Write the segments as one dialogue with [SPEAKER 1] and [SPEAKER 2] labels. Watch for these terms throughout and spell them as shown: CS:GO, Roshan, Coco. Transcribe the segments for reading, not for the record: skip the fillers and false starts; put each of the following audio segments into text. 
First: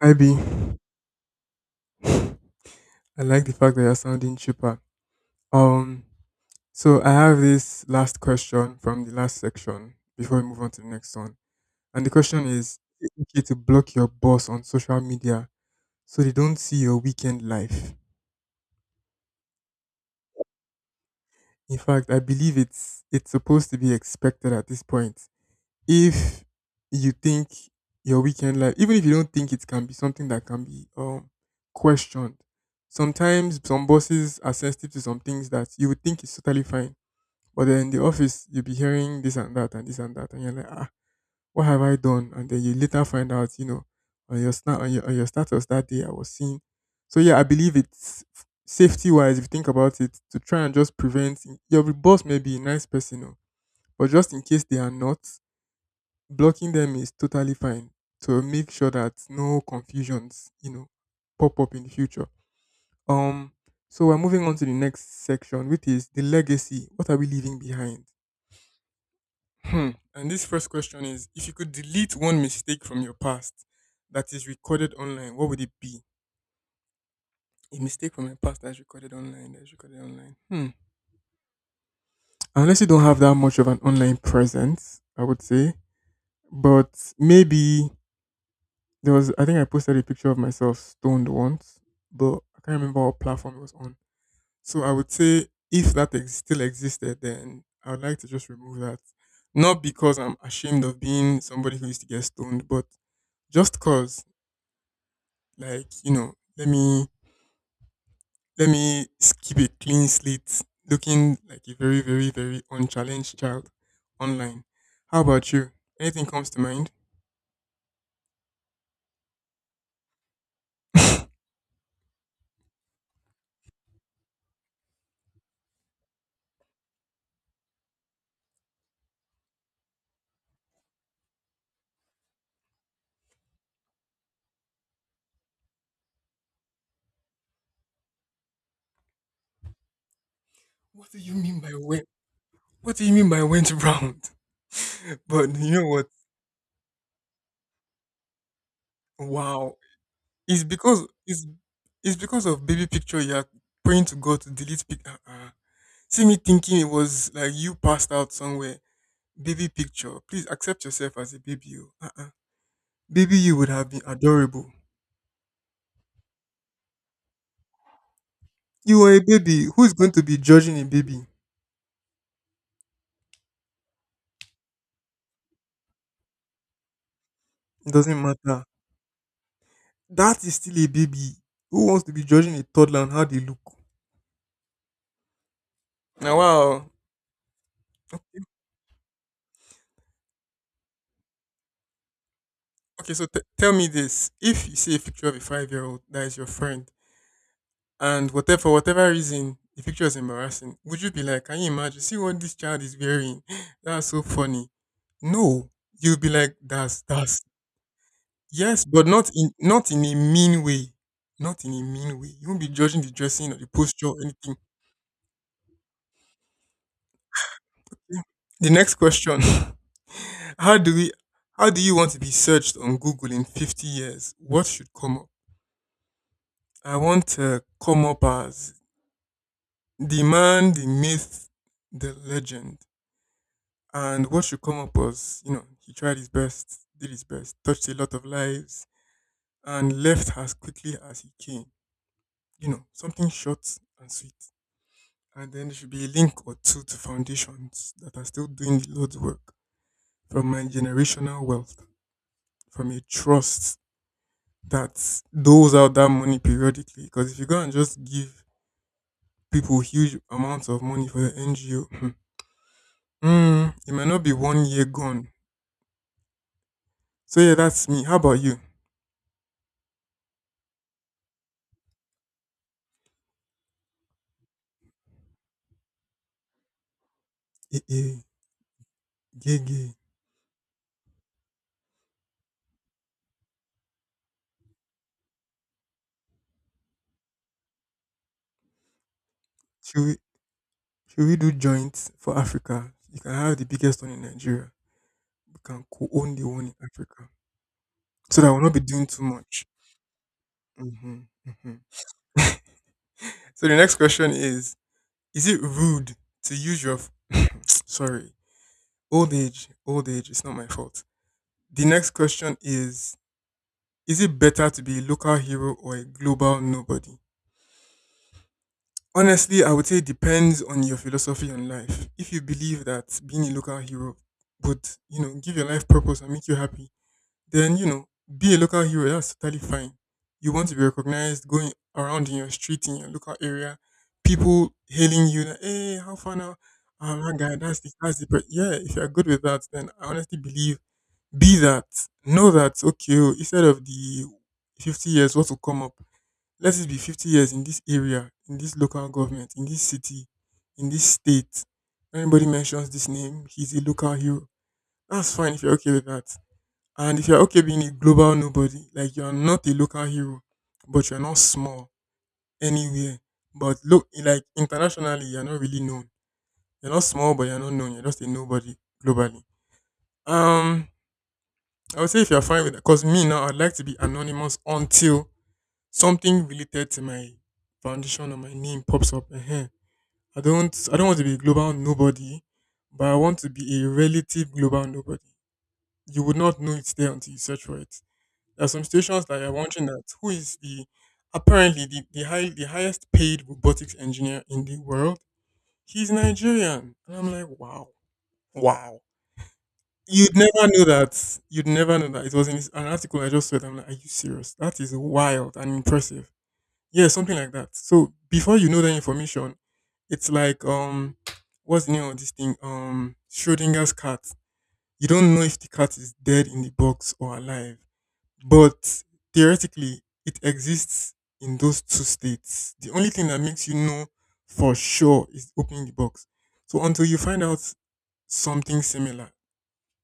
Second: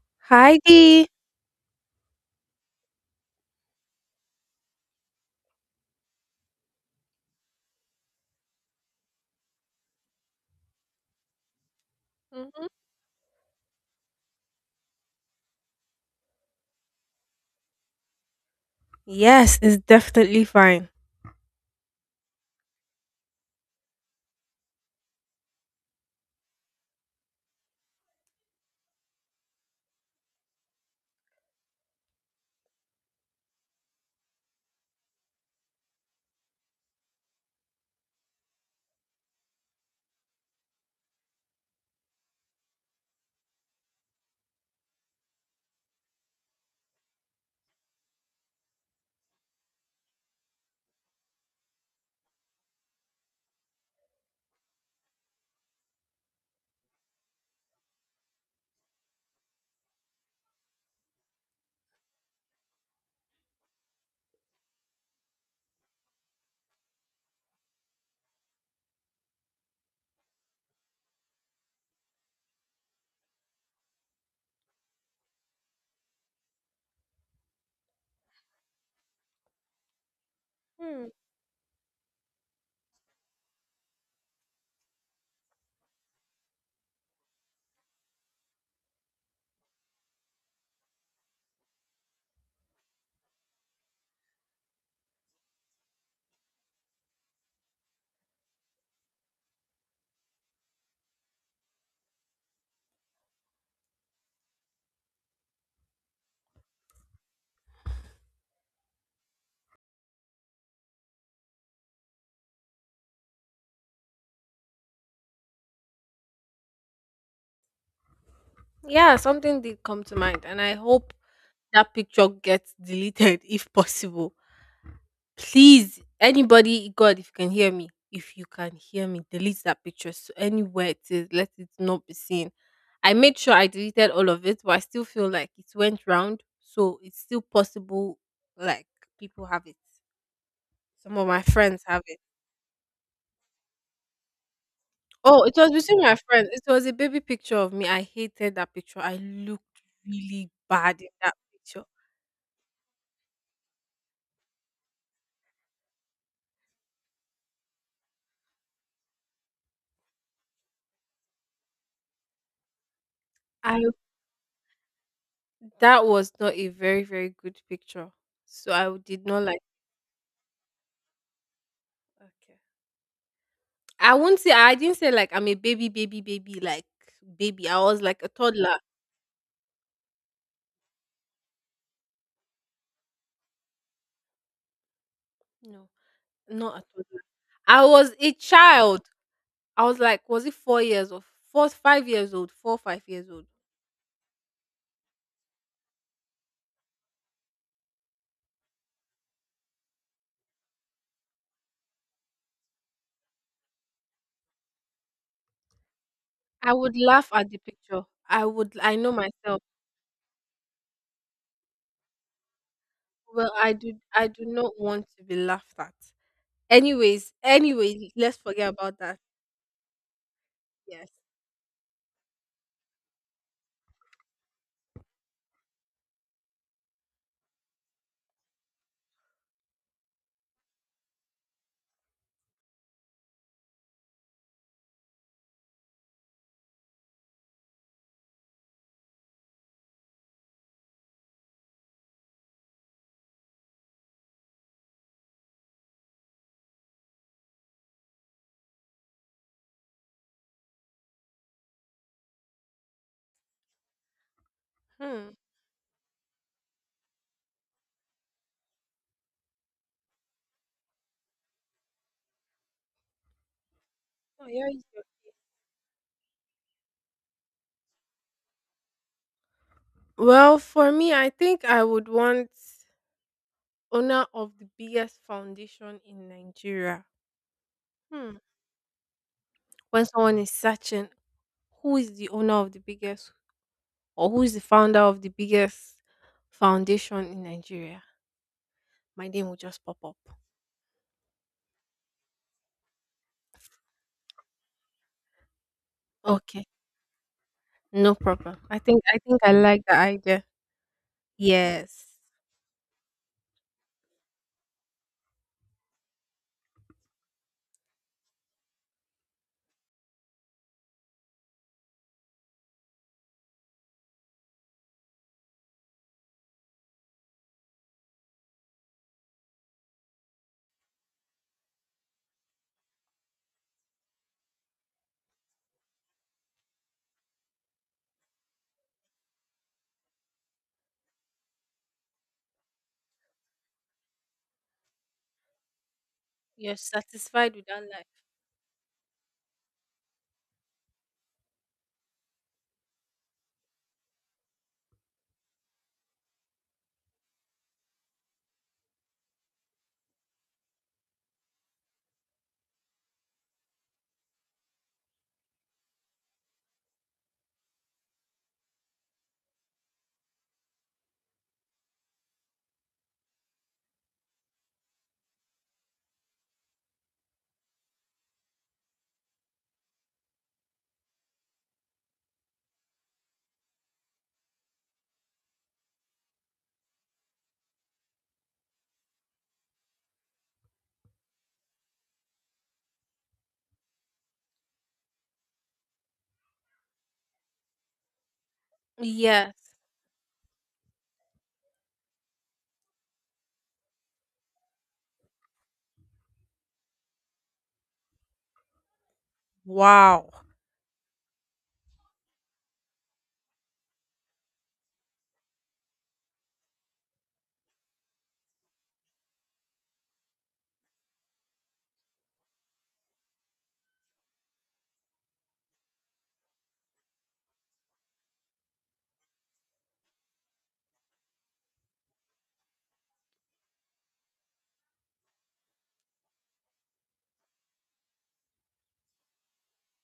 [SPEAKER 1] Hi B.
[SPEAKER 2] Heidi.
[SPEAKER 1] I like the fact that you're sounding cheaper. Um, so I have this last question from the last section before we move on to the next one. And the question
[SPEAKER 2] hmm
[SPEAKER 1] is it okay to block your boss on social media so they don't see your weekend life?
[SPEAKER 2] Yes, it's definitely fine.
[SPEAKER 1] In fact, I believe it's supposed to be expected at this point. If you think your weekend life, even if you don't think it can be something that can be questioned, sometimes some bosses are sensitive to some things that you would think is totally fine. But then in the office, you'll be hearing this and that and this and that, and you're like, ah, what have I done? And then you later find out, on your, on your, on your status that day, I was seen. So yeah, I believe it's safety wise, if you think about it, to try and just prevent your boss may be a nice person, oh, but just in case they are not, blocking them is totally fine to make sure that no confusions, pop up in the future. Um, so we're moving on to the next section, which is the legacy. What are we leaving behind? Hmm. And this first question is: If you could delete one mistake from your past that is recorded online, what would it be? A mistake from your past that's recorded online. That's recorded online. Hmm.
[SPEAKER 2] Hmm.
[SPEAKER 1] Unless you don't have that much of an online presence, I would say. But maybe there was, I think I posted a picture of myself stoned once, but I can't remember what platform it was on. So I would say if that still existed, then I would like to just remove that. Not because I'm ashamed of being somebody who used to get stoned, but just cause like, let me keep a clean slate, looking like a very, very, very unchallenged child online. How about you? Anything comes to mind?
[SPEAKER 2] Yeah, something did come to mind, and I hope that picture gets deleted if possible. Please, anybody, God, if you can hear me, if you can hear me, delete that picture. So anywhere it is, let it not be seen. I made sure I deleted all of it, but I still feel like it went round, so it's still possible. Like, people have it.
[SPEAKER 1] What
[SPEAKER 2] Some
[SPEAKER 1] do
[SPEAKER 2] of
[SPEAKER 1] you
[SPEAKER 2] my
[SPEAKER 1] mean by
[SPEAKER 2] friends have
[SPEAKER 1] went?
[SPEAKER 2] it.
[SPEAKER 1] What do you mean by went round?
[SPEAKER 2] Oh,
[SPEAKER 1] But
[SPEAKER 2] it
[SPEAKER 1] you
[SPEAKER 2] was
[SPEAKER 1] know
[SPEAKER 2] between
[SPEAKER 1] what?
[SPEAKER 2] my friends. It was a baby picture of me. I hated that picture. I
[SPEAKER 1] Wow.
[SPEAKER 2] looked really
[SPEAKER 1] It's
[SPEAKER 2] bad
[SPEAKER 1] because
[SPEAKER 2] in that
[SPEAKER 1] it's
[SPEAKER 2] picture.
[SPEAKER 1] it's because of baby picture you're praying to God to delete pic, uh-uh. See me thinking it was like you passed out somewhere. Baby picture. Please accept yourself as a baby. Oh. Uh-uh. Baby, you would
[SPEAKER 2] I
[SPEAKER 1] have been adorable.
[SPEAKER 2] That was not a very very good picture. So I
[SPEAKER 1] You are a
[SPEAKER 2] did not like.
[SPEAKER 1] baby. Who is going to be judging a baby?
[SPEAKER 2] Okay. I won't say I didn't say like I'm a baby baby baby like baby. I
[SPEAKER 1] It
[SPEAKER 2] was
[SPEAKER 1] doesn't
[SPEAKER 2] like a
[SPEAKER 1] matter.
[SPEAKER 2] toddler.
[SPEAKER 1] That is still a baby. Who wants to be judging a toddler on how they look?
[SPEAKER 2] No,
[SPEAKER 1] Now
[SPEAKER 2] not a
[SPEAKER 1] wow.
[SPEAKER 2] toddler. I was a child. I was like, was it 4 years or 4 5 years old? Four five
[SPEAKER 1] Okay, so
[SPEAKER 2] years old.
[SPEAKER 1] tell me this. If you see a picture of a 5 year old that is your friend, and whatever, for whatever reason the picture is embarrassing, would you be like, can you imagine? See what this child is wearing? That's so funny. No. You'll be like,
[SPEAKER 2] I would
[SPEAKER 1] That's
[SPEAKER 2] laugh
[SPEAKER 1] that's
[SPEAKER 2] at the picture. I would.
[SPEAKER 1] yes,
[SPEAKER 2] I
[SPEAKER 1] but
[SPEAKER 2] know myself.
[SPEAKER 1] not in a mean way. Not in a mean way. You won't be judging the dressing
[SPEAKER 2] Well,
[SPEAKER 1] or the
[SPEAKER 2] I do
[SPEAKER 1] posture or
[SPEAKER 2] I do
[SPEAKER 1] anything.
[SPEAKER 2] not want to be laughed at. Anyways,
[SPEAKER 1] Yeah.
[SPEAKER 2] let's forget
[SPEAKER 1] The next
[SPEAKER 2] about that.
[SPEAKER 1] question. how do
[SPEAKER 2] Yes.
[SPEAKER 1] we how do you want to be searched on Google in 50 years? What should come up? I want to come up as the man, the myth, the legend. And what should come up was, you know, he tried his best, did his best, touched a lot of lives, and left as quickly as he came. You know, something short and sweet. And then there should be a link or two to foundations that are still doing the Lord's work from my generational wealth, from a trust that
[SPEAKER 2] Hmm.
[SPEAKER 1] doles out that money periodically. Because if you go and just give people huge amounts of money for the NGO, it might not be
[SPEAKER 2] Oh,
[SPEAKER 1] one
[SPEAKER 2] yeah, it's
[SPEAKER 1] year gone.
[SPEAKER 2] okay.
[SPEAKER 1] So yeah, that's me. How about you?
[SPEAKER 2] Well, for me, I think I would want owner of the biggest foundation in Nigeria.
[SPEAKER 1] Eh, eh,
[SPEAKER 2] Hmm.
[SPEAKER 1] gay, gay.
[SPEAKER 2] When someone is searching who is the owner of the biggest or who is the founder of the biggest foundation in Nigeria, my name will just pop
[SPEAKER 1] Should we,
[SPEAKER 2] up.
[SPEAKER 1] should we do joints for Africa? You can have the biggest one in Nigeria. We can co-own the
[SPEAKER 2] Okay.
[SPEAKER 1] one in Africa.
[SPEAKER 2] No
[SPEAKER 1] So that
[SPEAKER 2] problem.
[SPEAKER 1] we'll not
[SPEAKER 2] I
[SPEAKER 1] be
[SPEAKER 2] think
[SPEAKER 1] doing
[SPEAKER 2] I
[SPEAKER 1] too
[SPEAKER 2] think I
[SPEAKER 1] much.
[SPEAKER 2] like the idea.
[SPEAKER 1] Hmm. Hmm.
[SPEAKER 2] Yes.
[SPEAKER 1] So the next question is it rude to use your, sorry, old age, it's not my fault. The next question is it better to be a local hero or a global nobody? Honestly, I would say it depends on your philosophy on life. If you believe that being a local hero would, you know, give your life purpose and make you happy, then you know, be a local hero. That's totally fine. You want to be recognized going around in your street in your local area, people hailing you. Like, hey, how far now?
[SPEAKER 2] You're
[SPEAKER 1] Oh my
[SPEAKER 2] satisfied
[SPEAKER 1] guy,
[SPEAKER 2] with that life.
[SPEAKER 1] that's the. But yeah, if you're good with that, then I honestly believe be that. Know that okay. Oh, instead of the 50 years, what will come up? Let it be 50 years in this area, in this local government, in this city, in this state. Anybody mentions this name, he's a local hero. That's fine if you're okay with that, and if you're okay being a global nobody, like you're not a local hero, but you're not small anywhere. But look, like internationally, you're not really known. You're not small, but you're not known. You're just a nobody globally. Um, I would say if you're fine with that, because me now, I'd like to be anonymous until something related to my foundation or my name pops up. I don't want to be a global nobody, but I want to be a relative global nobody. You would not know it's there until you search for it. There are some stations that are
[SPEAKER 2] Yes.
[SPEAKER 1] wondering that who is the apparently the highest paid robotics engineer in the world? He's Nigerian. And I'm like, wow. Wow.
[SPEAKER 2] Wow.
[SPEAKER 1] You'd never know that. You'd never know that. It was in this, an article I just read. I'm like, are you serious? That is wild and impressive. Yeah, something like that. So before you know the information, it's like what's the name of this thing? Schrodinger's cat. You don't know if the cat is dead in the box or alive. But theoretically, it exists in those two states. The only thing that makes you know for sure is opening the box. So until you find out something similar,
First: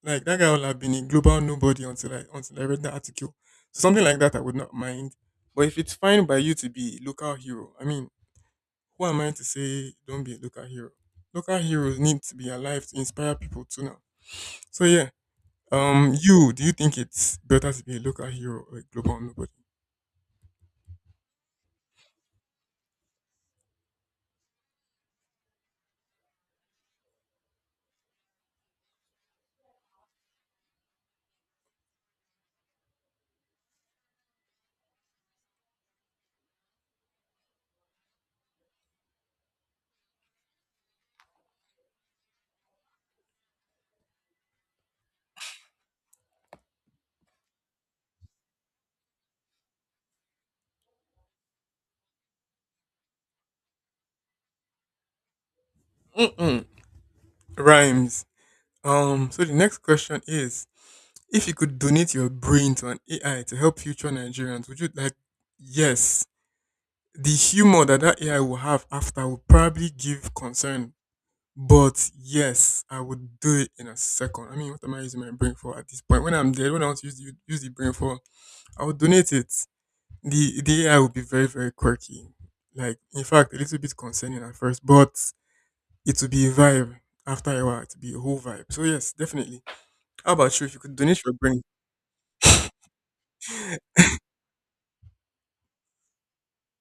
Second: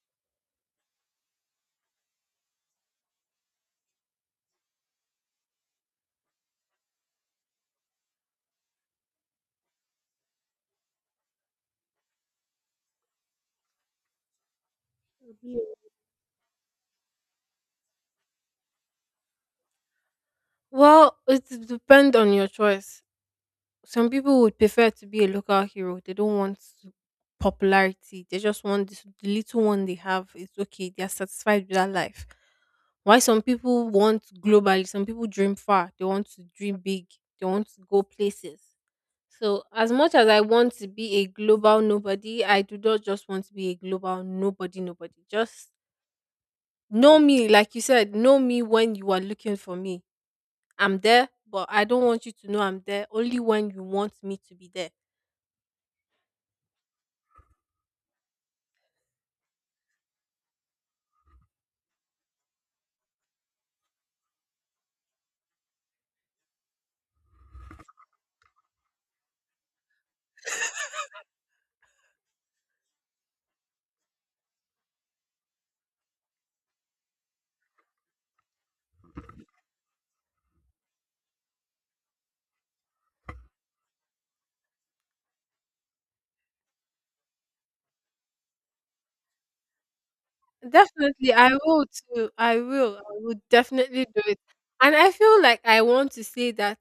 [SPEAKER 1] like that guy will have been a global nobody until I read the article. So something like that, I would not mind. But if it's fine by you to be a local hero, I mean, who am I to say don't be a local hero? Local heroes need to be alive to inspire people too now. So yeah,
[SPEAKER 2] Yeah.
[SPEAKER 1] you do you think it's better to be a local hero or a global nobody?
[SPEAKER 2] Well, it depends on your choice. Some people would prefer to be a local hero. They don't want popularity. They just want the little one they have. It's okay. They are satisfied with that life. Why some people want globally? Some people dream far. They want to dream big. They want to go places. So, as much as I want to be a global nobody, I do not just want to be a global nobody, nobody. Just know me, like you said, know me when you are looking for me. I'm there, but I don't want you to know I'm there only when you want me to be there.
[SPEAKER 1] Mm-mm. Rhymes. So the next question is if you could donate your brain to an AI to help future Nigerians, would you like yes. The humor that that AI will have after will probably give concern. But yes, I would do it in a second. I mean, what am I using my brain for at this point? When I'm dead, when I want to use the brain for, I would donate it. The AI will be very, very quirky. Like, in fact, a little bit concerning at first, but it will be a vibe. After a while, it will be a whole vibe. So, yes, definitely. How about you? If you could donate
[SPEAKER 2] Definitely,
[SPEAKER 1] your
[SPEAKER 2] I
[SPEAKER 1] brain,
[SPEAKER 2] will too. I will. I will definitely do it. And I feel like I want to say that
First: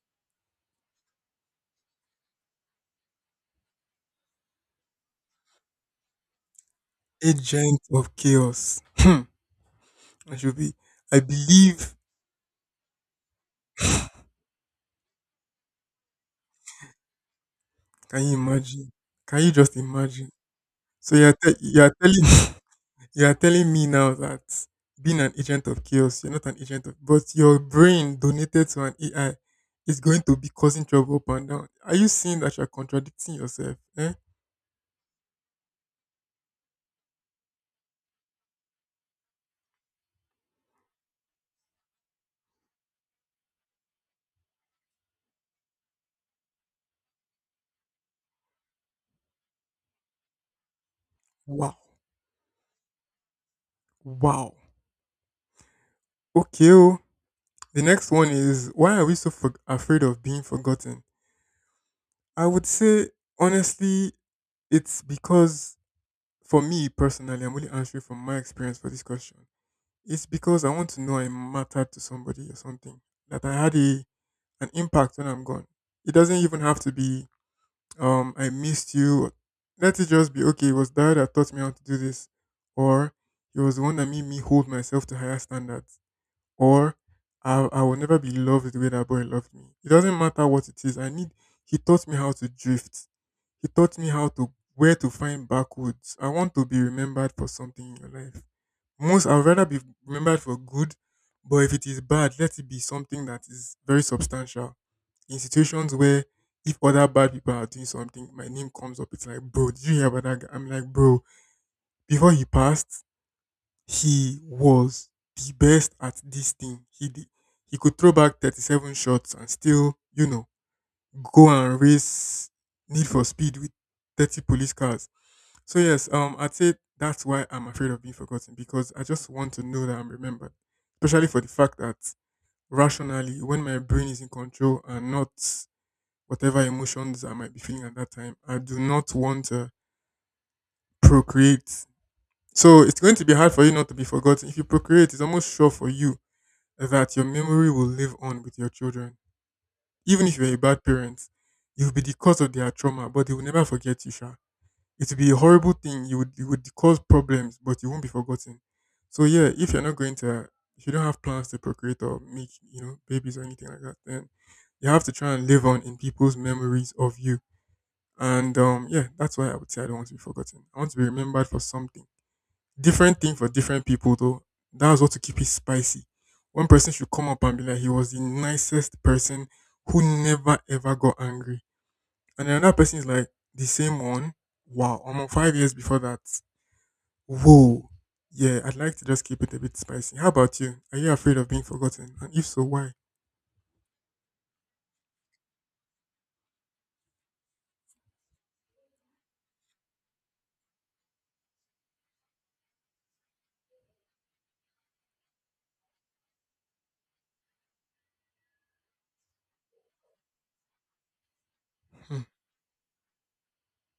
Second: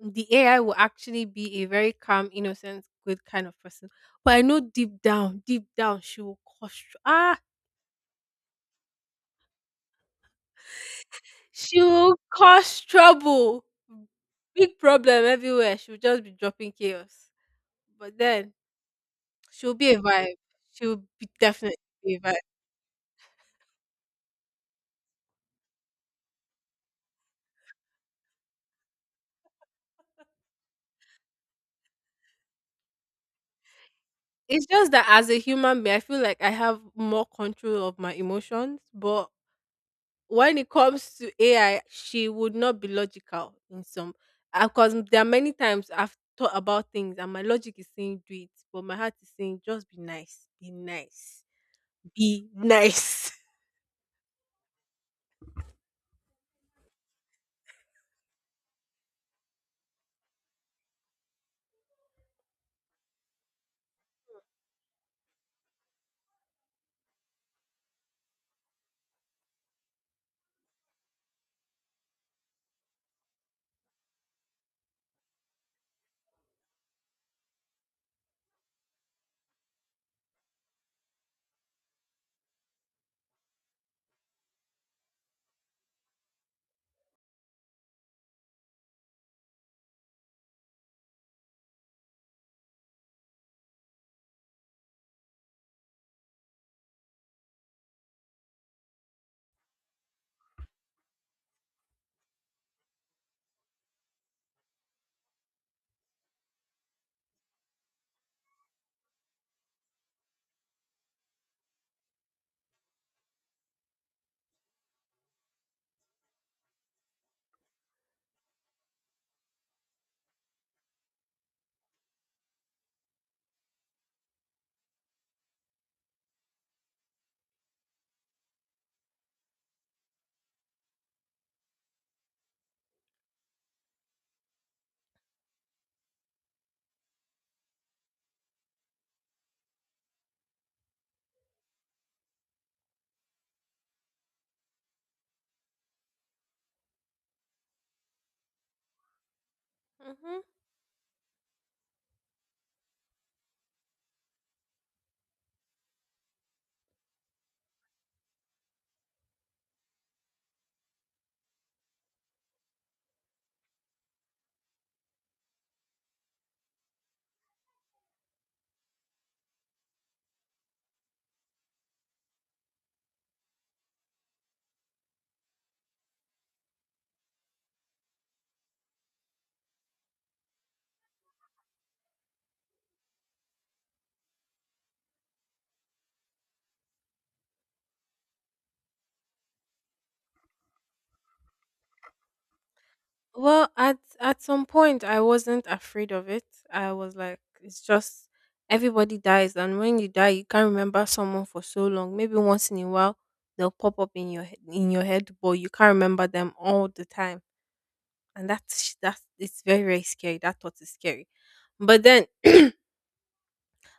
[SPEAKER 2] the AI will actually be a very calm, innocent, good kind of person. But I know deep down, she will cause
[SPEAKER 1] agent of chaos. I should be. I
[SPEAKER 2] she
[SPEAKER 1] believe.
[SPEAKER 2] will cause trouble, big problem everywhere. She will just be dropping chaos. But
[SPEAKER 1] Can you
[SPEAKER 2] then
[SPEAKER 1] imagine? Can you
[SPEAKER 2] she'll
[SPEAKER 1] just
[SPEAKER 2] be a
[SPEAKER 1] imagine?
[SPEAKER 2] vibe. She'll
[SPEAKER 1] So
[SPEAKER 2] be definitely
[SPEAKER 1] you're
[SPEAKER 2] be a
[SPEAKER 1] telling
[SPEAKER 2] vibe.
[SPEAKER 1] you're telling me now that being an agent of chaos, you're not an agent of, but your brain donated to an AI is going to be causing trouble up and down. Are you seeing that you're contradicting yourself? Eh?
[SPEAKER 2] It's just that as a human being, I feel like I have more control of my emotions. But when it comes to AI, she would not be logical in some. Because there are many times I've thought about things and my logic is saying do it, but my heart is saying just be nice, be nice,
[SPEAKER 1] Wow.
[SPEAKER 2] be nice.
[SPEAKER 1] Wow. Okay. Oh. The next one is why are we so afraid of being forgotten? I would say honestly it's because for me personally, I'm only answering from my experience for this question. It's because I want to know I mattered to somebody or something, that I had a an impact when I'm gone. It doesn't even have to be I missed you. Let it just be okay. It was dad that taught me how to do this, or it was the one that made me hold myself to higher standards, or I will never be loved the way that boy loved me. It doesn't matter what it is. I need. He taught me how to drift. He taught me how to where to find backwoods. I want to be remembered for something in your life. Most I'd rather be remembered for good, but if it is bad, let it be something that is very substantial. In situations where if other bad people are doing something, my name comes up. It's like, bro, did you hear about that guy? I'm like, bro, before he passed, he was the best at this thing. He did. He could throw back 37 shots and still, you know, go and race Need for Speed with 30 police cars. So yes, I'd say that's why I'm afraid of being forgotten, because I just want to know that I'm remembered, especially for the fact that rationally, when my brain is in control and not whatever emotions I might be feeling at that time, I do not want to procreate. So it's going to be hard for you not to be forgotten. If you procreate, it's almost sure for you that your memory will live on with your children. Even if
[SPEAKER 2] Mhm.
[SPEAKER 1] you're a bad parent, you'll be the cause of their trauma, but they will never forget you, Sha. It would be a horrible thing. You would cause problems, but you won't be forgotten. So yeah, if you're not going to, if you don't have plans to procreate or make babies or anything like that, then you have to try and live on in people's memories of you. And yeah, that's why I would say I don't want to be forgotten. I want to be remembered for something. Different thing for different people though. That's what to keep it spicy. One person should come up and be like, he was the nicest person who never ever got angry, and then another person is like, the same one. Wow, almost 5 years before that. Whoa. Yeah, I'd like to just keep it a bit spicy. How about you? Are you afraid of being forgotten? And if so, why?
[SPEAKER 2] Well, at some point, I wasn't afraid of it. I was like, it's just everybody dies, and when you die, you can't remember someone for so long. Maybe once in a while, they'll pop up in your head, but you can't remember them all the time, and that's sh- that's it's very very scary. That thought is scary. But
[SPEAKER 1] Hmm.
[SPEAKER 2] then,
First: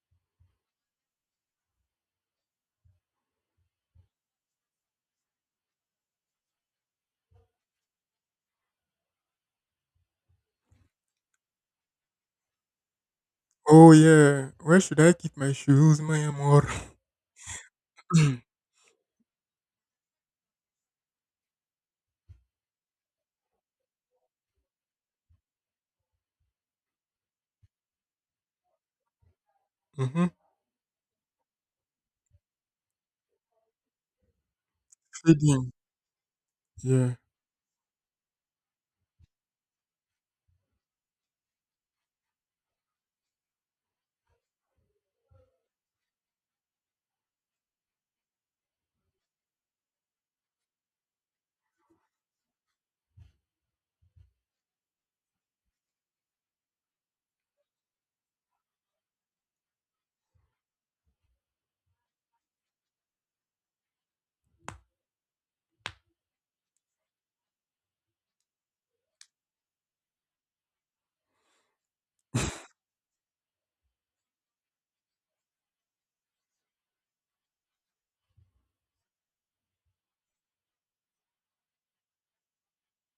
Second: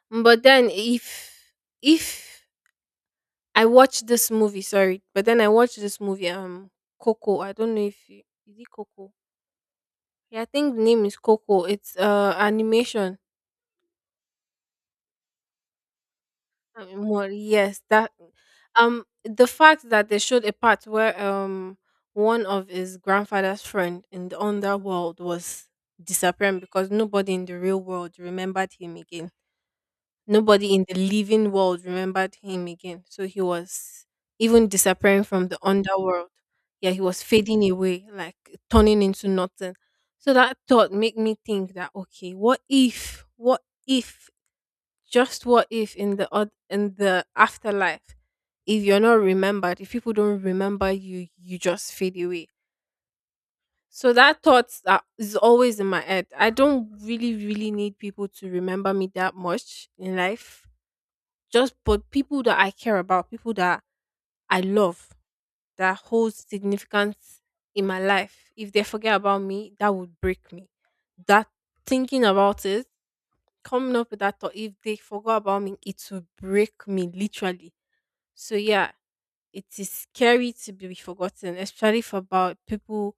[SPEAKER 2] but then, if I watched this movie, sorry, but then I watched this movie, Coco. I don't know if you, is it Coco. Yeah, I think the name is Coco. It's animation.
[SPEAKER 1] Oh, yeah. Where should I keep my shoes, my amor?
[SPEAKER 2] Well, yes, that the fact that they showed a part where one of his grandfather's friend in the underworld was disappearing because nobody in the real world remembered him again.
[SPEAKER 1] Mm-hmm.
[SPEAKER 2] Nobody in the living world remembered him again. So he was even disappearing from the
[SPEAKER 1] Fading.
[SPEAKER 2] underworld. Yeah, he
[SPEAKER 1] Yeah.
[SPEAKER 2] was fading away, like turning into nothing. So that thought made me think that, okay, what if, what if, just what if in the afterlife, if you're not remembered, if people don't remember you just fade away. So that thought that is always in my head, I don't really really need people to remember me that much in life, just but people that I care about, people that I love, that hold significance in my life, if they forget about me, that would break me. That, thinking about it, coming up with that thought, if they forgot about me, it will break me literally. So yeah, it is scary to be forgotten, especially for about people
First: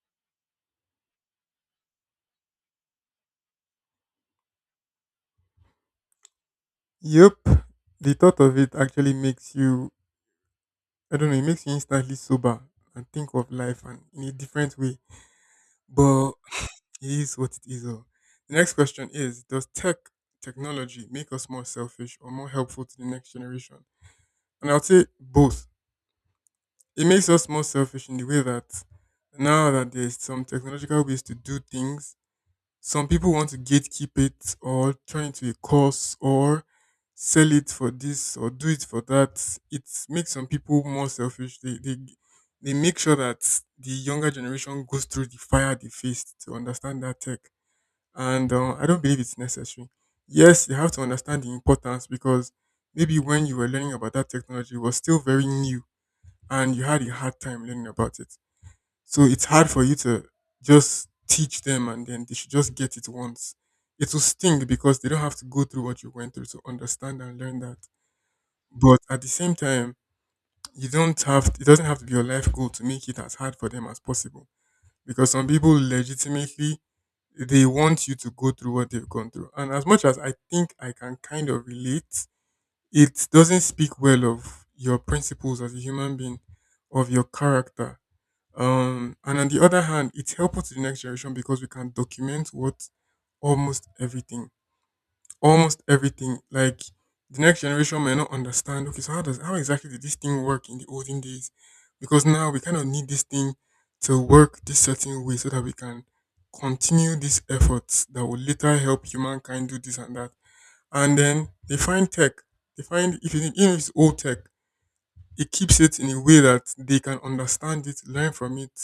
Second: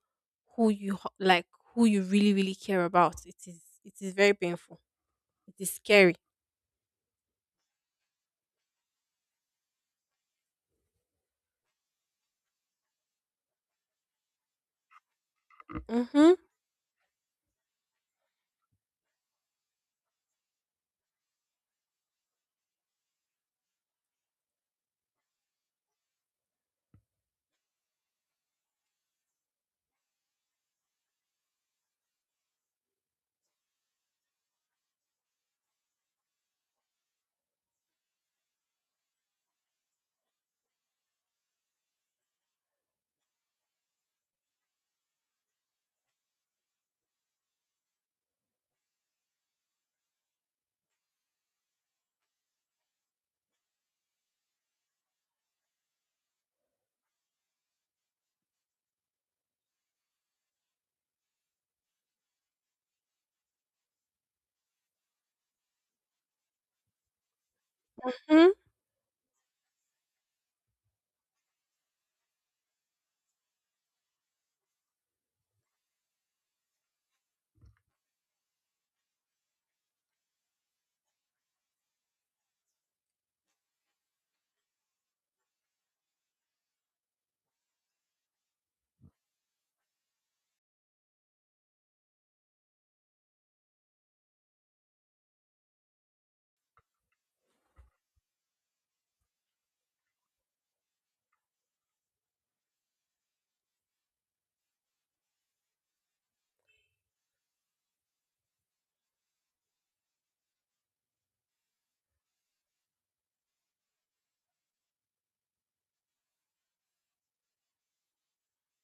[SPEAKER 2] who you ho- like, who you really really care about. It is very painful. It is scary.
[SPEAKER 1] Yep. The thought of it actually makes you, I don't know, it makes you instantly sober and think of life and in a different way. But
[SPEAKER 2] Mm-hmm.
[SPEAKER 1] it is what it is. Oh. The next question is, does technology make us more selfish or more helpful to the next generation? And I'll say both. It makes us more selfish in the way that now that there's some technological ways to do things, some people want to gatekeep it or turn it to a course or sell it for this or do it for that. It makes some people more selfish. They make sure that the younger generation goes through the fire they faced to understand that tech, and I don't believe it's necessary. Yes, you have to understand the importance, because maybe when you were learning about that technology, it was still very new and you had a hard time learning about it. So it's hard for you to just teach them and then they should just get it once. It will sting because they don't have to go through what you went through to understand and learn that.
[SPEAKER 2] Hmm.
[SPEAKER 1] But at the same time, you don't have, it doesn't have to be your life goal to make it as hard for them as possible. Because some people legitimately, they want you to go through what they've gone through. And as much as I think I can kind of relate, it doesn't speak well of your principles as a human being, of your character. And on the other hand, it's helpful to the next generation because we can document what, almost everything. Almost everything Like, the next generation may not understand. Okay, so how does how exactly did this thing work in the olden days? Because now we kind of need this thing to work this certain way so that we can continue these efforts that will later help humankind do this and that. And then they find tech. They find if it, even if it's old tech, it keeps it in a way that they can understand it, learn from it,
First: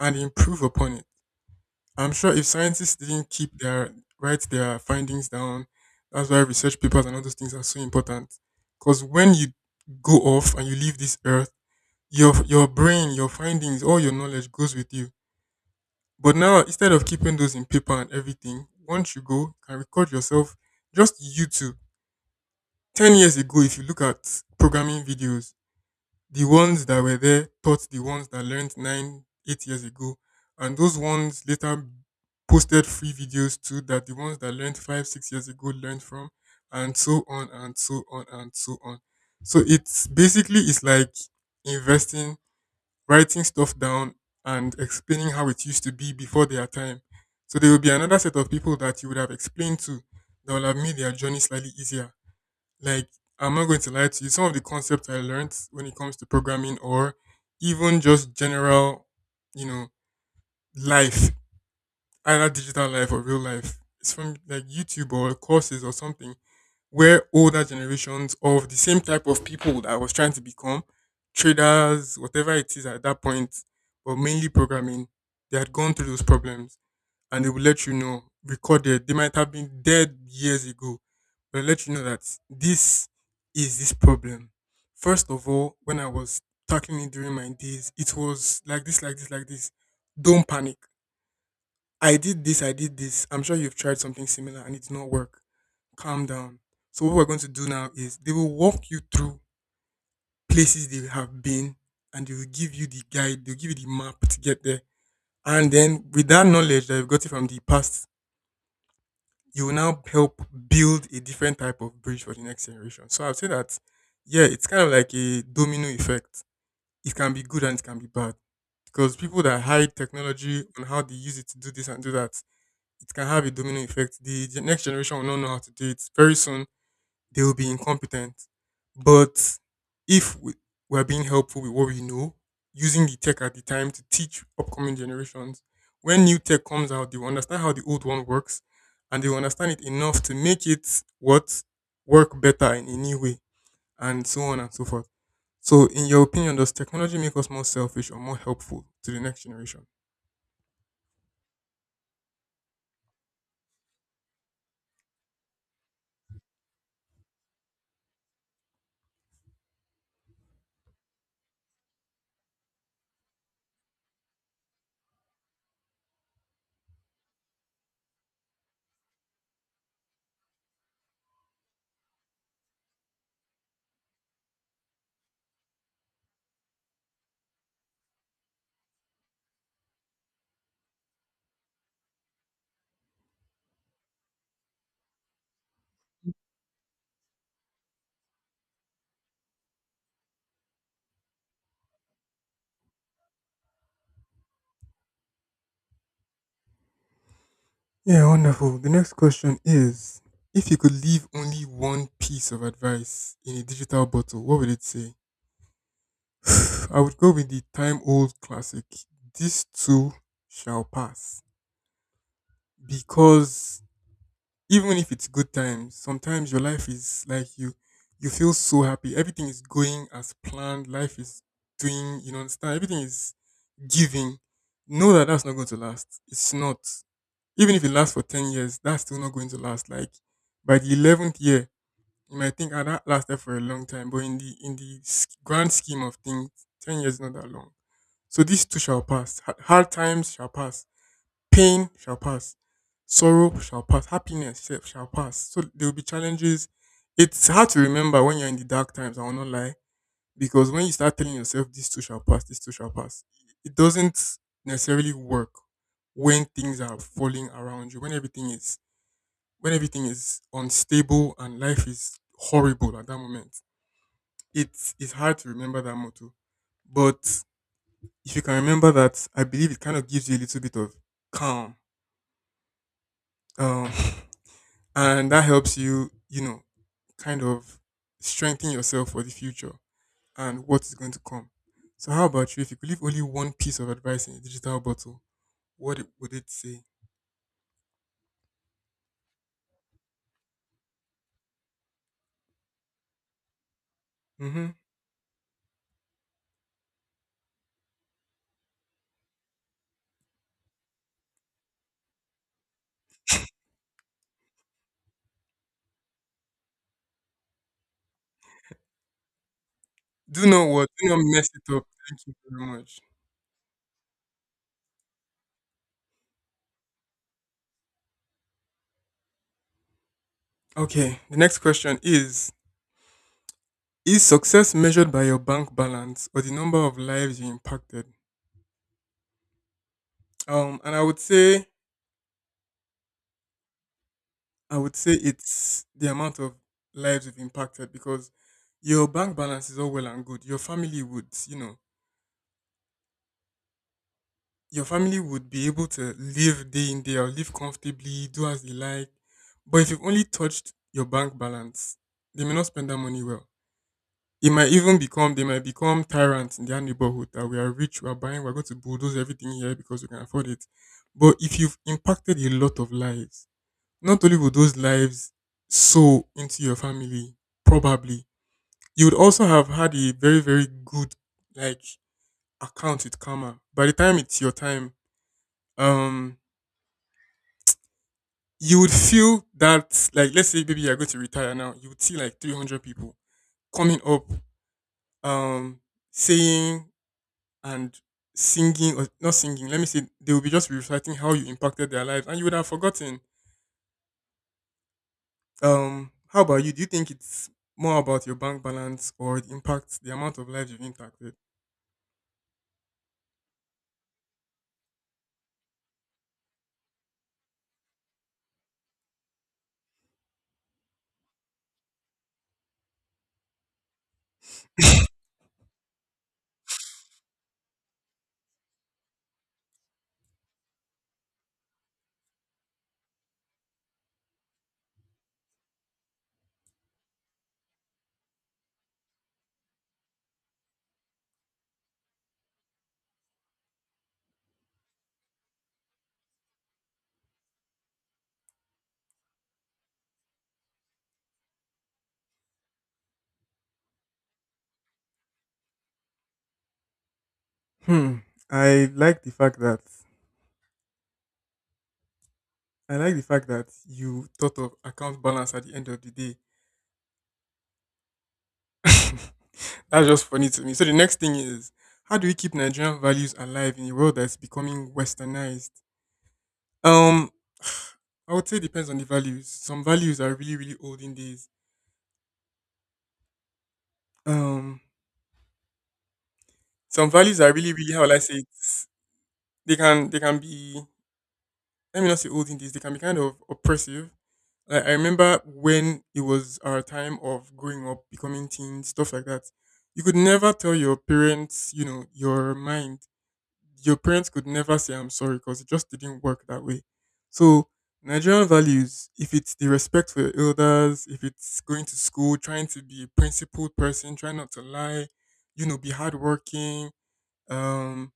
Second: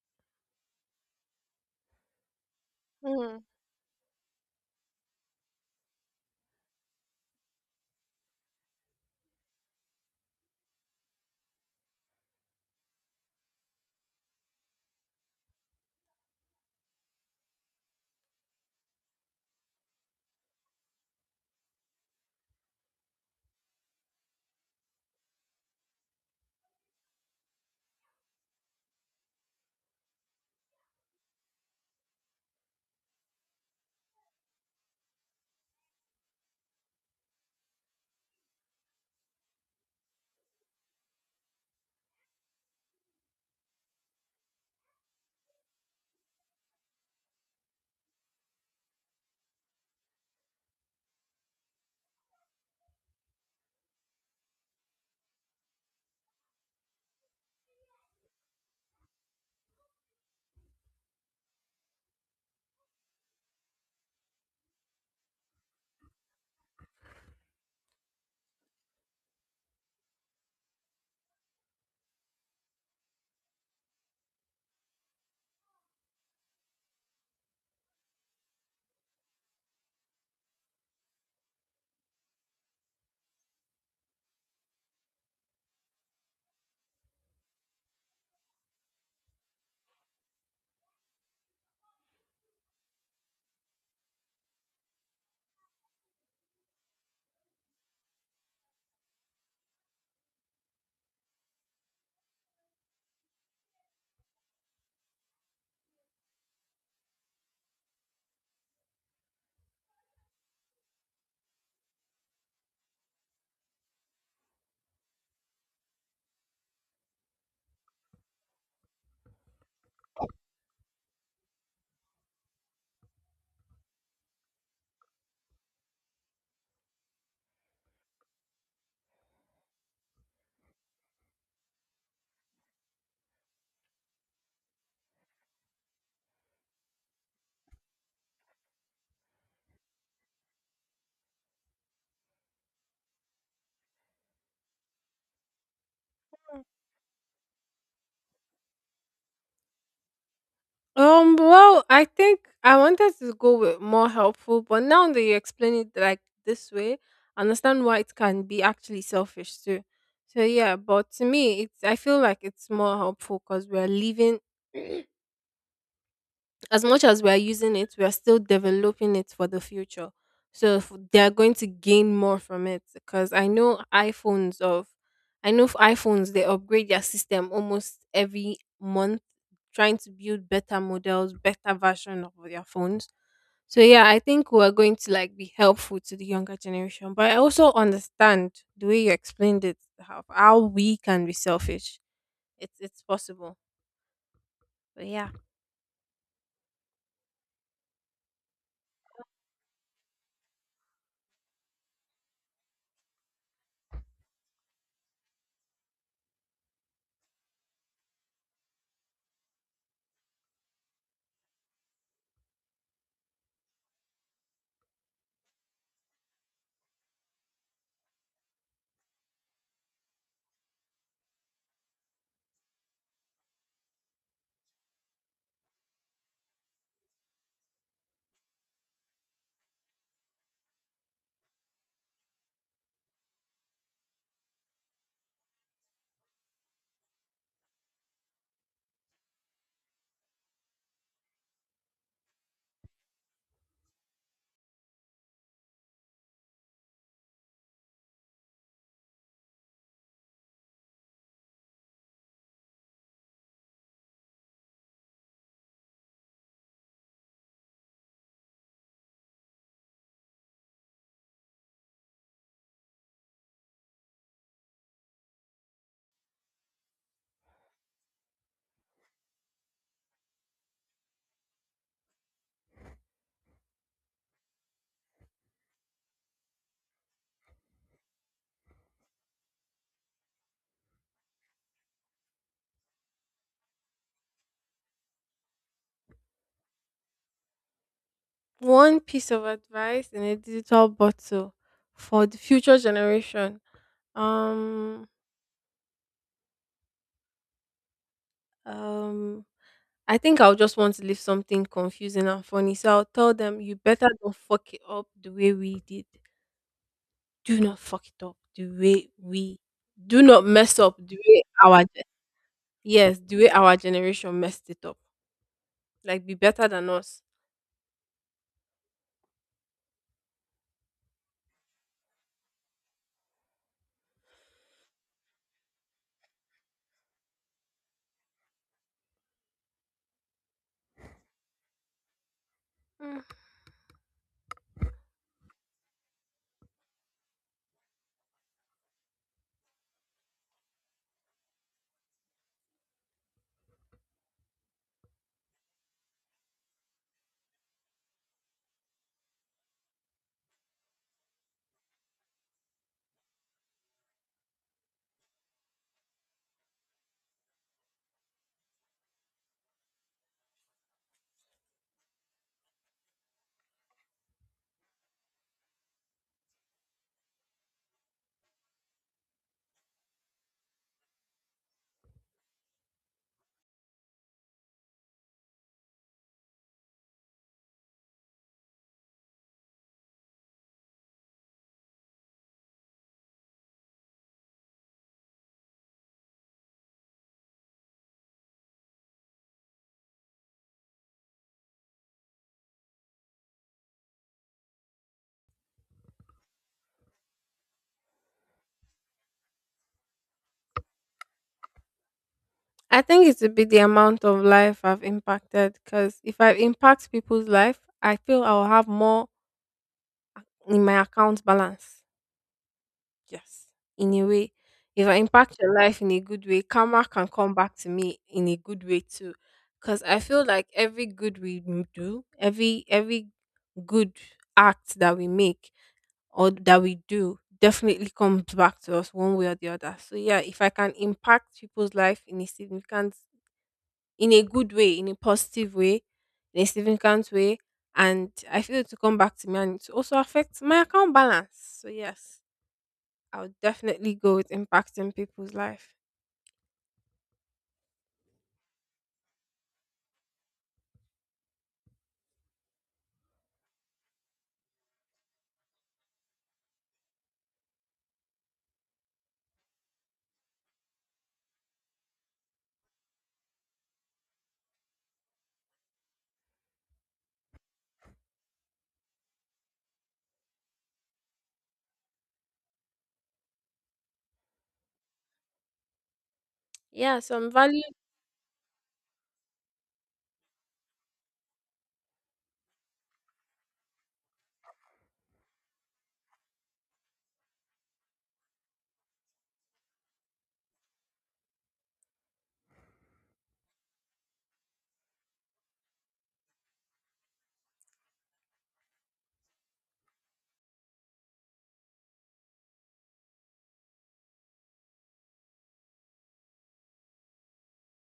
[SPEAKER 1] and improve upon it. I'm sure if scientists didn't
[SPEAKER 2] Mm.
[SPEAKER 1] keep their, write their findings down, that's why research papers and all those things are so important. Because when you go off and you leave this earth, your brain, your findings, all your knowledge goes with you. But now instead of keeping those in paper and everything, once you go, you can record yourself, just you two. 10 years ago, if you look at programming videos, the ones that were there taught the ones that learned nine, 8 years ago. And those ones later posted free videos too that the ones that learned five, 6 years ago learned from, and so on and so on and so on. So it's basically it's like investing, writing stuff down and explaining how it used to be before their time. So there will be another set of people that you would have explained to that will have made their journey slightly easier. Like, I'm not going to lie to you, some of the concepts I learned when it comes to programming or even just general, you know, life, either digital life or real life, it's from like YouTube or courses or something, where older generations of the same type of people that I was trying to become, traders, whatever it is at that point, but mainly programming, they had gone through those problems and they will let you know, recorded. They might have been dead years ago, but let you know that this is this problem. First of all, when I was tackling it during my days, it was like this, like this, like this. Don't panic. I did this. I'm sure you've tried something similar and it did not work. Calm down. So what we're going to do now is they will walk you through places they have been, and they will give you the guide, they'll give you the map to get there. And then with that knowledge that you've got it from the past, you will now help build a different type of bridge for the next generation. So I'd say that, yeah, it's kind of like a domino effect. It can be good and it can be bad, because people that hide technology and how they use it to do this and do that, it can have a domino effect. The next generation will not know how to do it. Very soon, they will be incompetent. But if we're being helpful with what we know, using the tech at the time to teach upcoming generations, when new tech comes out, they will understand how the old one works, and they will understand it enough to make it what work better in a new way, and so on and so forth. So, in your opinion, does technology make us more selfish or more helpful to the next generation?
[SPEAKER 2] Well, I think I wanted to go with more helpful, but now that you explain it like this way, I understand why it can be actually selfish too. So yeah, but to me, it's I feel like it's more helpful because we're living. As much as we're using it, we're still developing it for the future. So if they're going to gain more from it, because I know for iPhones, they upgrade their system almost every month, trying to build better models, better version of their phones. So yeah, I think we're going to like be helpful to the younger generation. But I also understand the way you explained it, how we can be selfish. It's possible. But yeah.
[SPEAKER 1] Yeah, wonderful. The next question is, if you could leave only one piece of advice in a digital bottle, what would it say? I would go with the time old classic, "This Too Shall Pass." Because even if it's good times, sometimes your life is like you feel so happy. Everything is going as planned. Life is doing, you know, understand? Everything is giving. Know that that's not going to last. It's not. Even if it lasts for 10 years, that's still not going to last. Like by the 11th year, you might think, ah, that lasted for a long time. But in the grand scheme of things, 10 years is not that long. So these two shall pass. Hard times shall pass. Pain shall pass. Sorrow shall pass. Happiness shall pass. So there will be challenges. It's hard to remember when you're in the dark times, I will not lie. Because when you start telling yourself these two shall pass, these two shall pass, it doesn't necessarily work when things are falling around you, when everything is unstable and life is horrible at that moment. It's hard to remember that motto. But if you can remember that, I believe it kind of gives you a little bit of calm. Um, and that helps you, you know, kind of strengthen yourself for the future and what is going to come. So, how about you? If you could leave only one piece of advice in a digital bottle, what would it say?
[SPEAKER 2] One piece of advice in a digital bottle for the future generation.
[SPEAKER 1] Hmm.
[SPEAKER 2] Um, um, I think I'll just want to leave something confusing and funny. So I'll tell them, you better don't fuck it up the way we did. Do not fuck it up the way we. Do not
[SPEAKER 1] Do not
[SPEAKER 2] mess
[SPEAKER 1] what?
[SPEAKER 2] up
[SPEAKER 1] Do
[SPEAKER 2] the
[SPEAKER 1] not
[SPEAKER 2] way
[SPEAKER 1] mess it
[SPEAKER 2] our
[SPEAKER 1] up. Thank you very much.
[SPEAKER 2] yes, the way our generation messed it up. Like, be better than us.
[SPEAKER 1] Okay, the next question is success measured by your bank balance or the number of lives you impacted? And I would say,
[SPEAKER 2] Mm.
[SPEAKER 1] I would say it's the amount of lives you've impacted, because your bank balance is all well and good. Your family would, you know, your family would be able to live day in, day out, live comfortably, do as they like. But if you've only touched your bank balance, they may not spend that money well. It might even become, they might become tyrants in their neighborhood that we are rich, we are buying, we're going to bulldoze everything here because we can afford it. But if you've impacted a lot of lives, not only would those lives sow into your family, probably, you would also have had a very, very good like account with karma. By the time it's your time, um, you would feel that like let's say maybe you're going to retire now, you would see like 300 people coming up, um, saying and singing or not singing, let me say they will be just reciting how you impacted their lives and you would have forgotten. How about you? Do you think it's more about your bank balance or it impacts the amount of lives you've impacted?
[SPEAKER 2] I think it would be the amount of life I've impacted, because if I impact people's life, I feel I'll have more in my account balance. Yes. In a way, if I impact your life in a good way, karma can come back to me in a good way too. Because I feel like every good we do, every good act that we make or that we do definitely comes back to us one way or the other. So yeah, if I can impact people's life in a significant, in a good way, in a positive way, in a significant way, and I feel it to come back to me, and it also affects my account balance. So yes. I would definitely go with impacting people's life.
[SPEAKER 1] Hmm. I like the fact that you thought of account balance at the end of the day. That's just funny to me. So the next thing is, how do we keep Nigerian values alive in a world that's becoming westernized? Um, I would say it depends on the values. Some values are really, really old in days. Um, some
[SPEAKER 2] Yeah,
[SPEAKER 1] values
[SPEAKER 2] some
[SPEAKER 1] are really,
[SPEAKER 2] values.
[SPEAKER 1] really, how will I say it? They can be, let me not say olden days, they can be kind of oppressive. Like I remember when it was our time of growing up, becoming teens, stuff like that. You could never tell your parents, you know, your mind. Your parents could never say I'm sorry because it just didn't work that way. So Nigerian values, if it's the respect for your elders, if it's going to school, trying to be a principled person, try not to lie, you know, be hardworking, um,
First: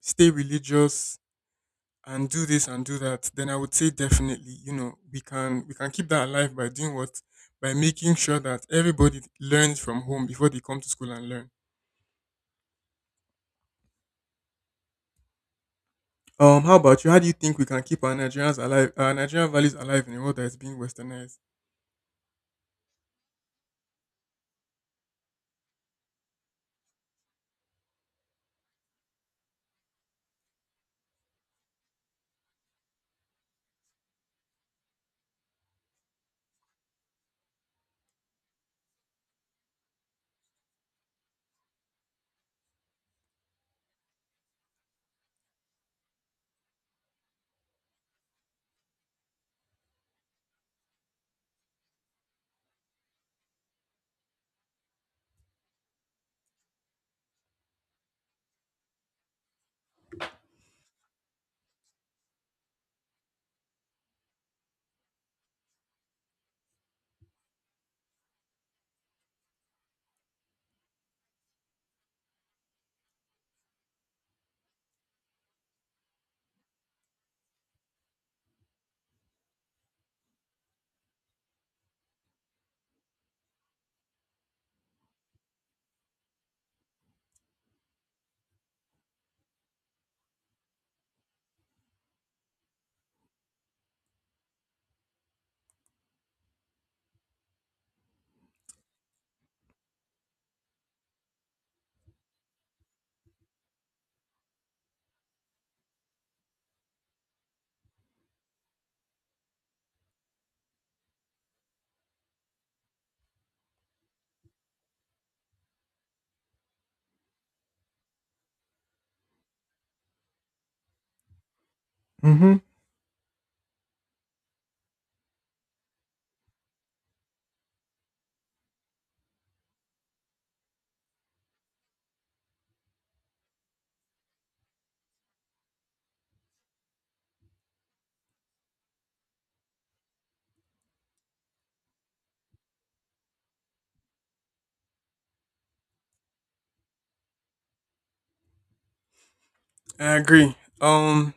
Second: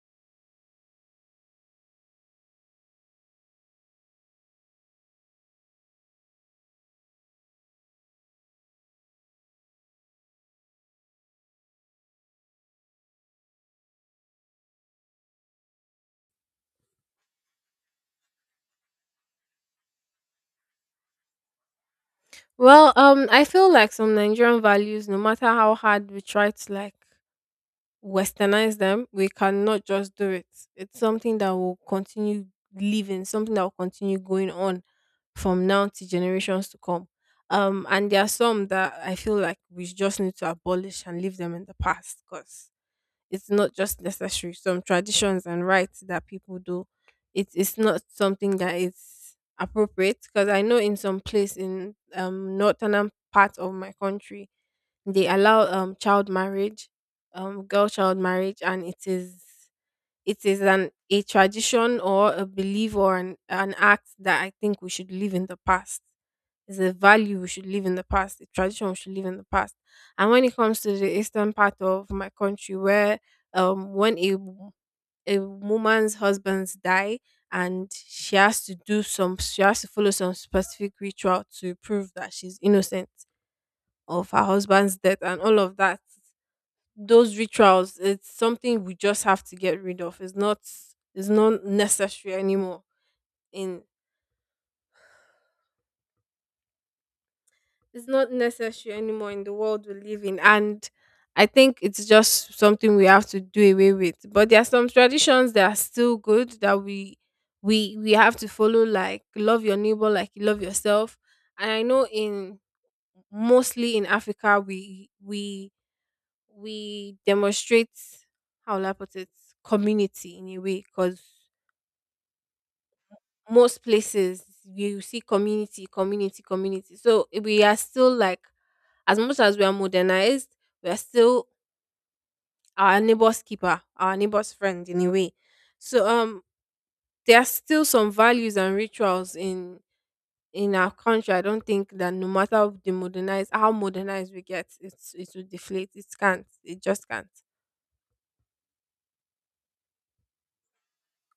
[SPEAKER 1] stay religious, and do this and do that, then I would say definitely, you know, we can keep that alive by doing what, by making sure that everybody learns from home before they come to school and learn. How about you? How do you think we can keep our Nigerians alive, our Nigerian values alive in a world that is being westernized?
[SPEAKER 2] Well, I feel like some Nigerian values, no matter how hard we try to like westernize them, we cannot just do it. It's something that will continue living, something that will continue going on from now to generations to come. And there are some that I feel like we just need to abolish and leave them in the past, because it's not just necessary. Some traditions and rites that people do, it is not something that is appropriate. Because I know in some place in northern part of my country, they allow child marriage, girl child marriage, and it is an a tradition or a belief or an act that I think we should leave in the past. It's a value we should live in the past, a tradition we should live in the past. And when it comes to the eastern part of my country, where when a woman's husbands die and she has to follow some specific ritual to prove that she's innocent of her husband's death and all of that. Those rituals, it's something we just have to get rid of. It's not necessary anymore in it's not necessary anymore in the world we live in, and I think it's just something we have to do away with. But there are some traditions that are still good that we have to follow, like love your neighbor like you love yourself. And I know in mostly in Africa, we demonstrate, how will I put it, community, in a way, because
[SPEAKER 1] Mm-hmm.
[SPEAKER 2] most places you see community community community, so we are still like, as much as we are modernized, we are still our neighbor's keeper, our neighbor's friend, in a way. So there are still some values and rituals in our country. I don't think that, no matter the modernized how modernized we get, it will deflate. It can't. It just can't.
[SPEAKER 1] I agree.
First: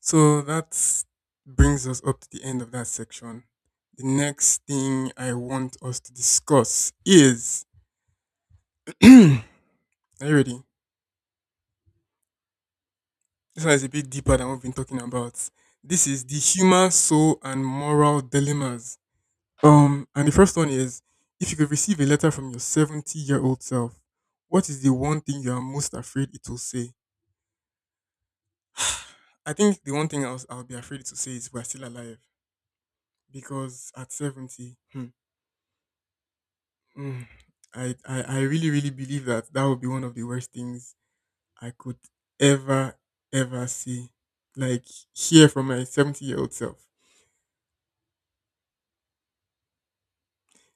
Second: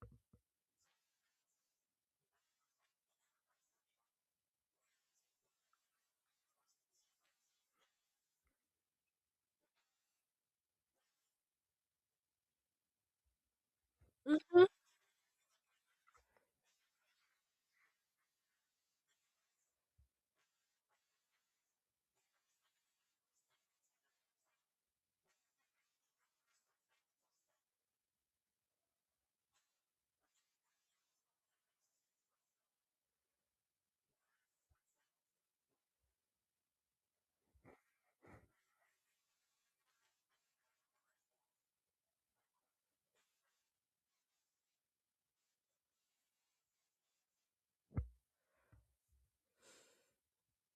[SPEAKER 1] So that brings us up to the end of that section. The next thing I want us to discuss is, are you ready? This one is a bit deeper than what we've
[SPEAKER 2] Mhm.
[SPEAKER 1] been talking about. This is the human soul and moral dilemmas. And the first one is, if you could receive a letter from your 70-year-old self, what is the one thing you are most afraid it will say? I think the one thing I'll be afraid to say is we're still alive, because at 70, hmm, mm, I really, really believe that that would be one of the worst things I could ever, ever see. Like, hear from my 70-year-old self.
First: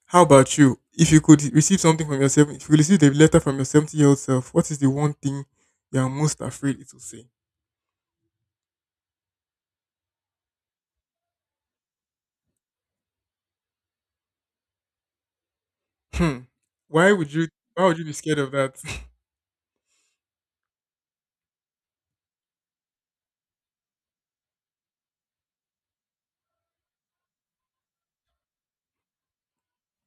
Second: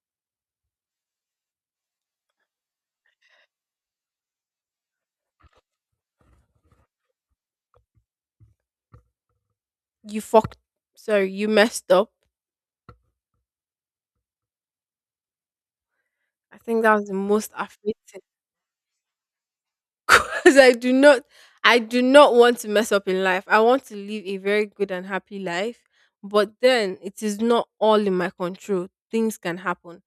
[SPEAKER 1] How about you? If you could receive something from yourself, if you could receive a letter from your 70-year-old self, what is the one thing you are most afraid it will say?
[SPEAKER 2] You fucked you messed up.
[SPEAKER 1] Hmm.
[SPEAKER 2] I think that was
[SPEAKER 1] Why
[SPEAKER 2] the
[SPEAKER 1] would you?
[SPEAKER 2] most
[SPEAKER 1] Why would you be
[SPEAKER 2] affecting.
[SPEAKER 1] scared of that?
[SPEAKER 2] Because I do not want to mess up in life. I want to live a very good and happy life, but then it is not all in my control. Things can happen,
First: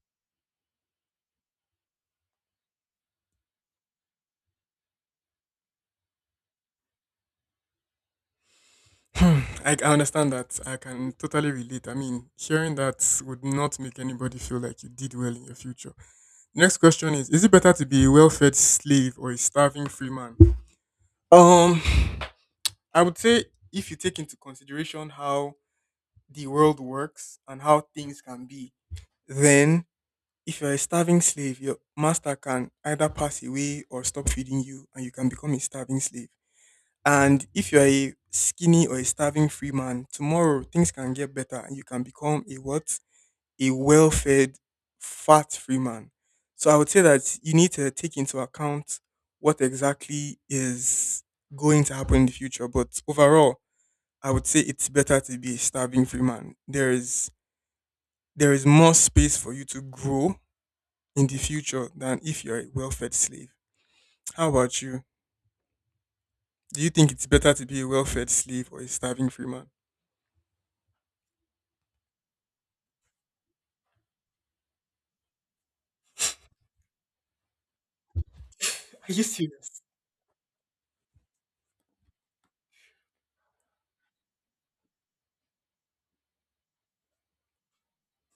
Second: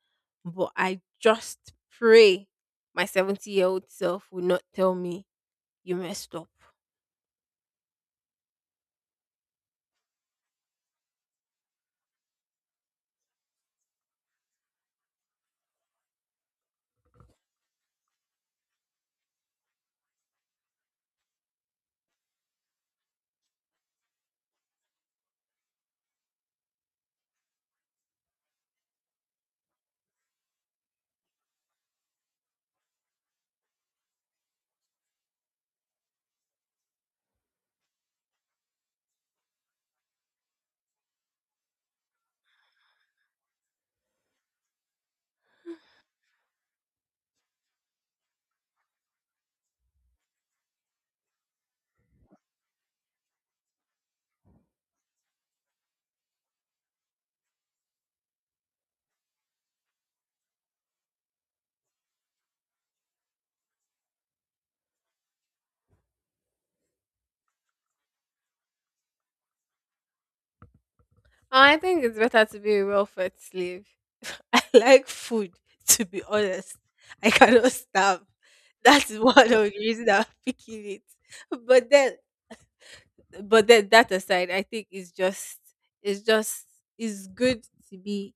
[SPEAKER 2] but I just pray my 70-year-old self will not tell me you messed up.
[SPEAKER 1] Hmm. I understand that. I can totally relate. I mean, hearing that would not make anybody feel like you did well in your future. Next question is: is it better to be a well-fed slave or a starving free man? Um, I would say, if you take into consideration how the world works and how things can be, then if you're a starving slave, your master can either pass away or stop feeding you, and you can become a starving slave. And if you're a skinny or a starving free man, tomorrow things can get better and you can become a what? A well fed, fat free man. So I would say that you need to take into account what exactly is going to happen in the future. But overall, I would say it's better to be a starving free man. There is more space for you to grow in the future than if you're a well fed slave. How about you? Do you think it's better to be a well fed slave or a starving free man?
[SPEAKER 2] I think it's better to be a welfare slave. I like food, to be honest. I cannot starve.
[SPEAKER 1] Are
[SPEAKER 2] That's
[SPEAKER 1] you
[SPEAKER 2] one of the
[SPEAKER 1] serious?
[SPEAKER 2] reasons I'm picking it. But then but then that aside, I think it's just it's good to be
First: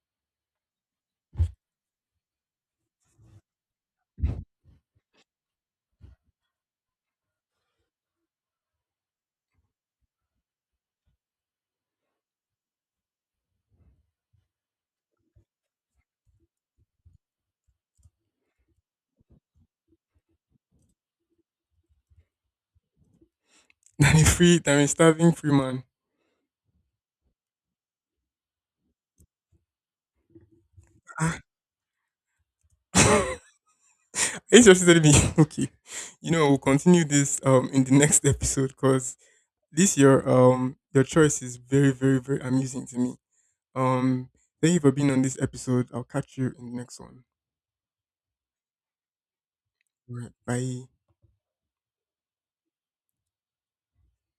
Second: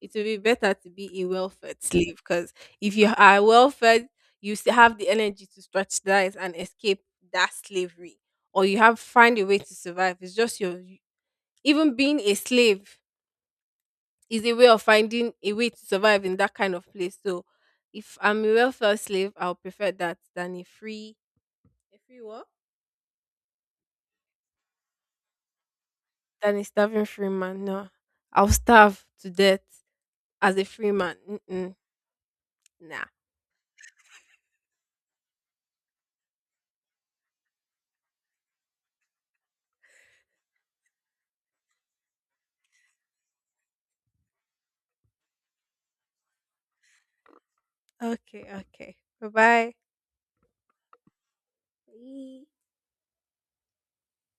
[SPEAKER 2] it will be better to be a well fed slave, because if you are well fed, you still have the energy to strategize and escape that slavery, or you have find a way to survive. It's just your even being a slave is a way of finding a way to survive in that kind of place. So if I'm a well fed slave, I'll prefer that than a free what?
[SPEAKER 1] Than a free, than a starving free man.
[SPEAKER 2] Than a starving free man. No. I'll starve to death as a free man.
[SPEAKER 1] Ah.
[SPEAKER 2] Mm-mm. Nah.
[SPEAKER 1] Are you just telling me? Okay. You know, we'll continue this in the next episode because this your choice is very, very, very amusing to me. Um Thank you for being on this episode. I'll catch you in the next one.
[SPEAKER 2] Okay, okay. Bye
[SPEAKER 1] All right. Bye.
[SPEAKER 2] bye.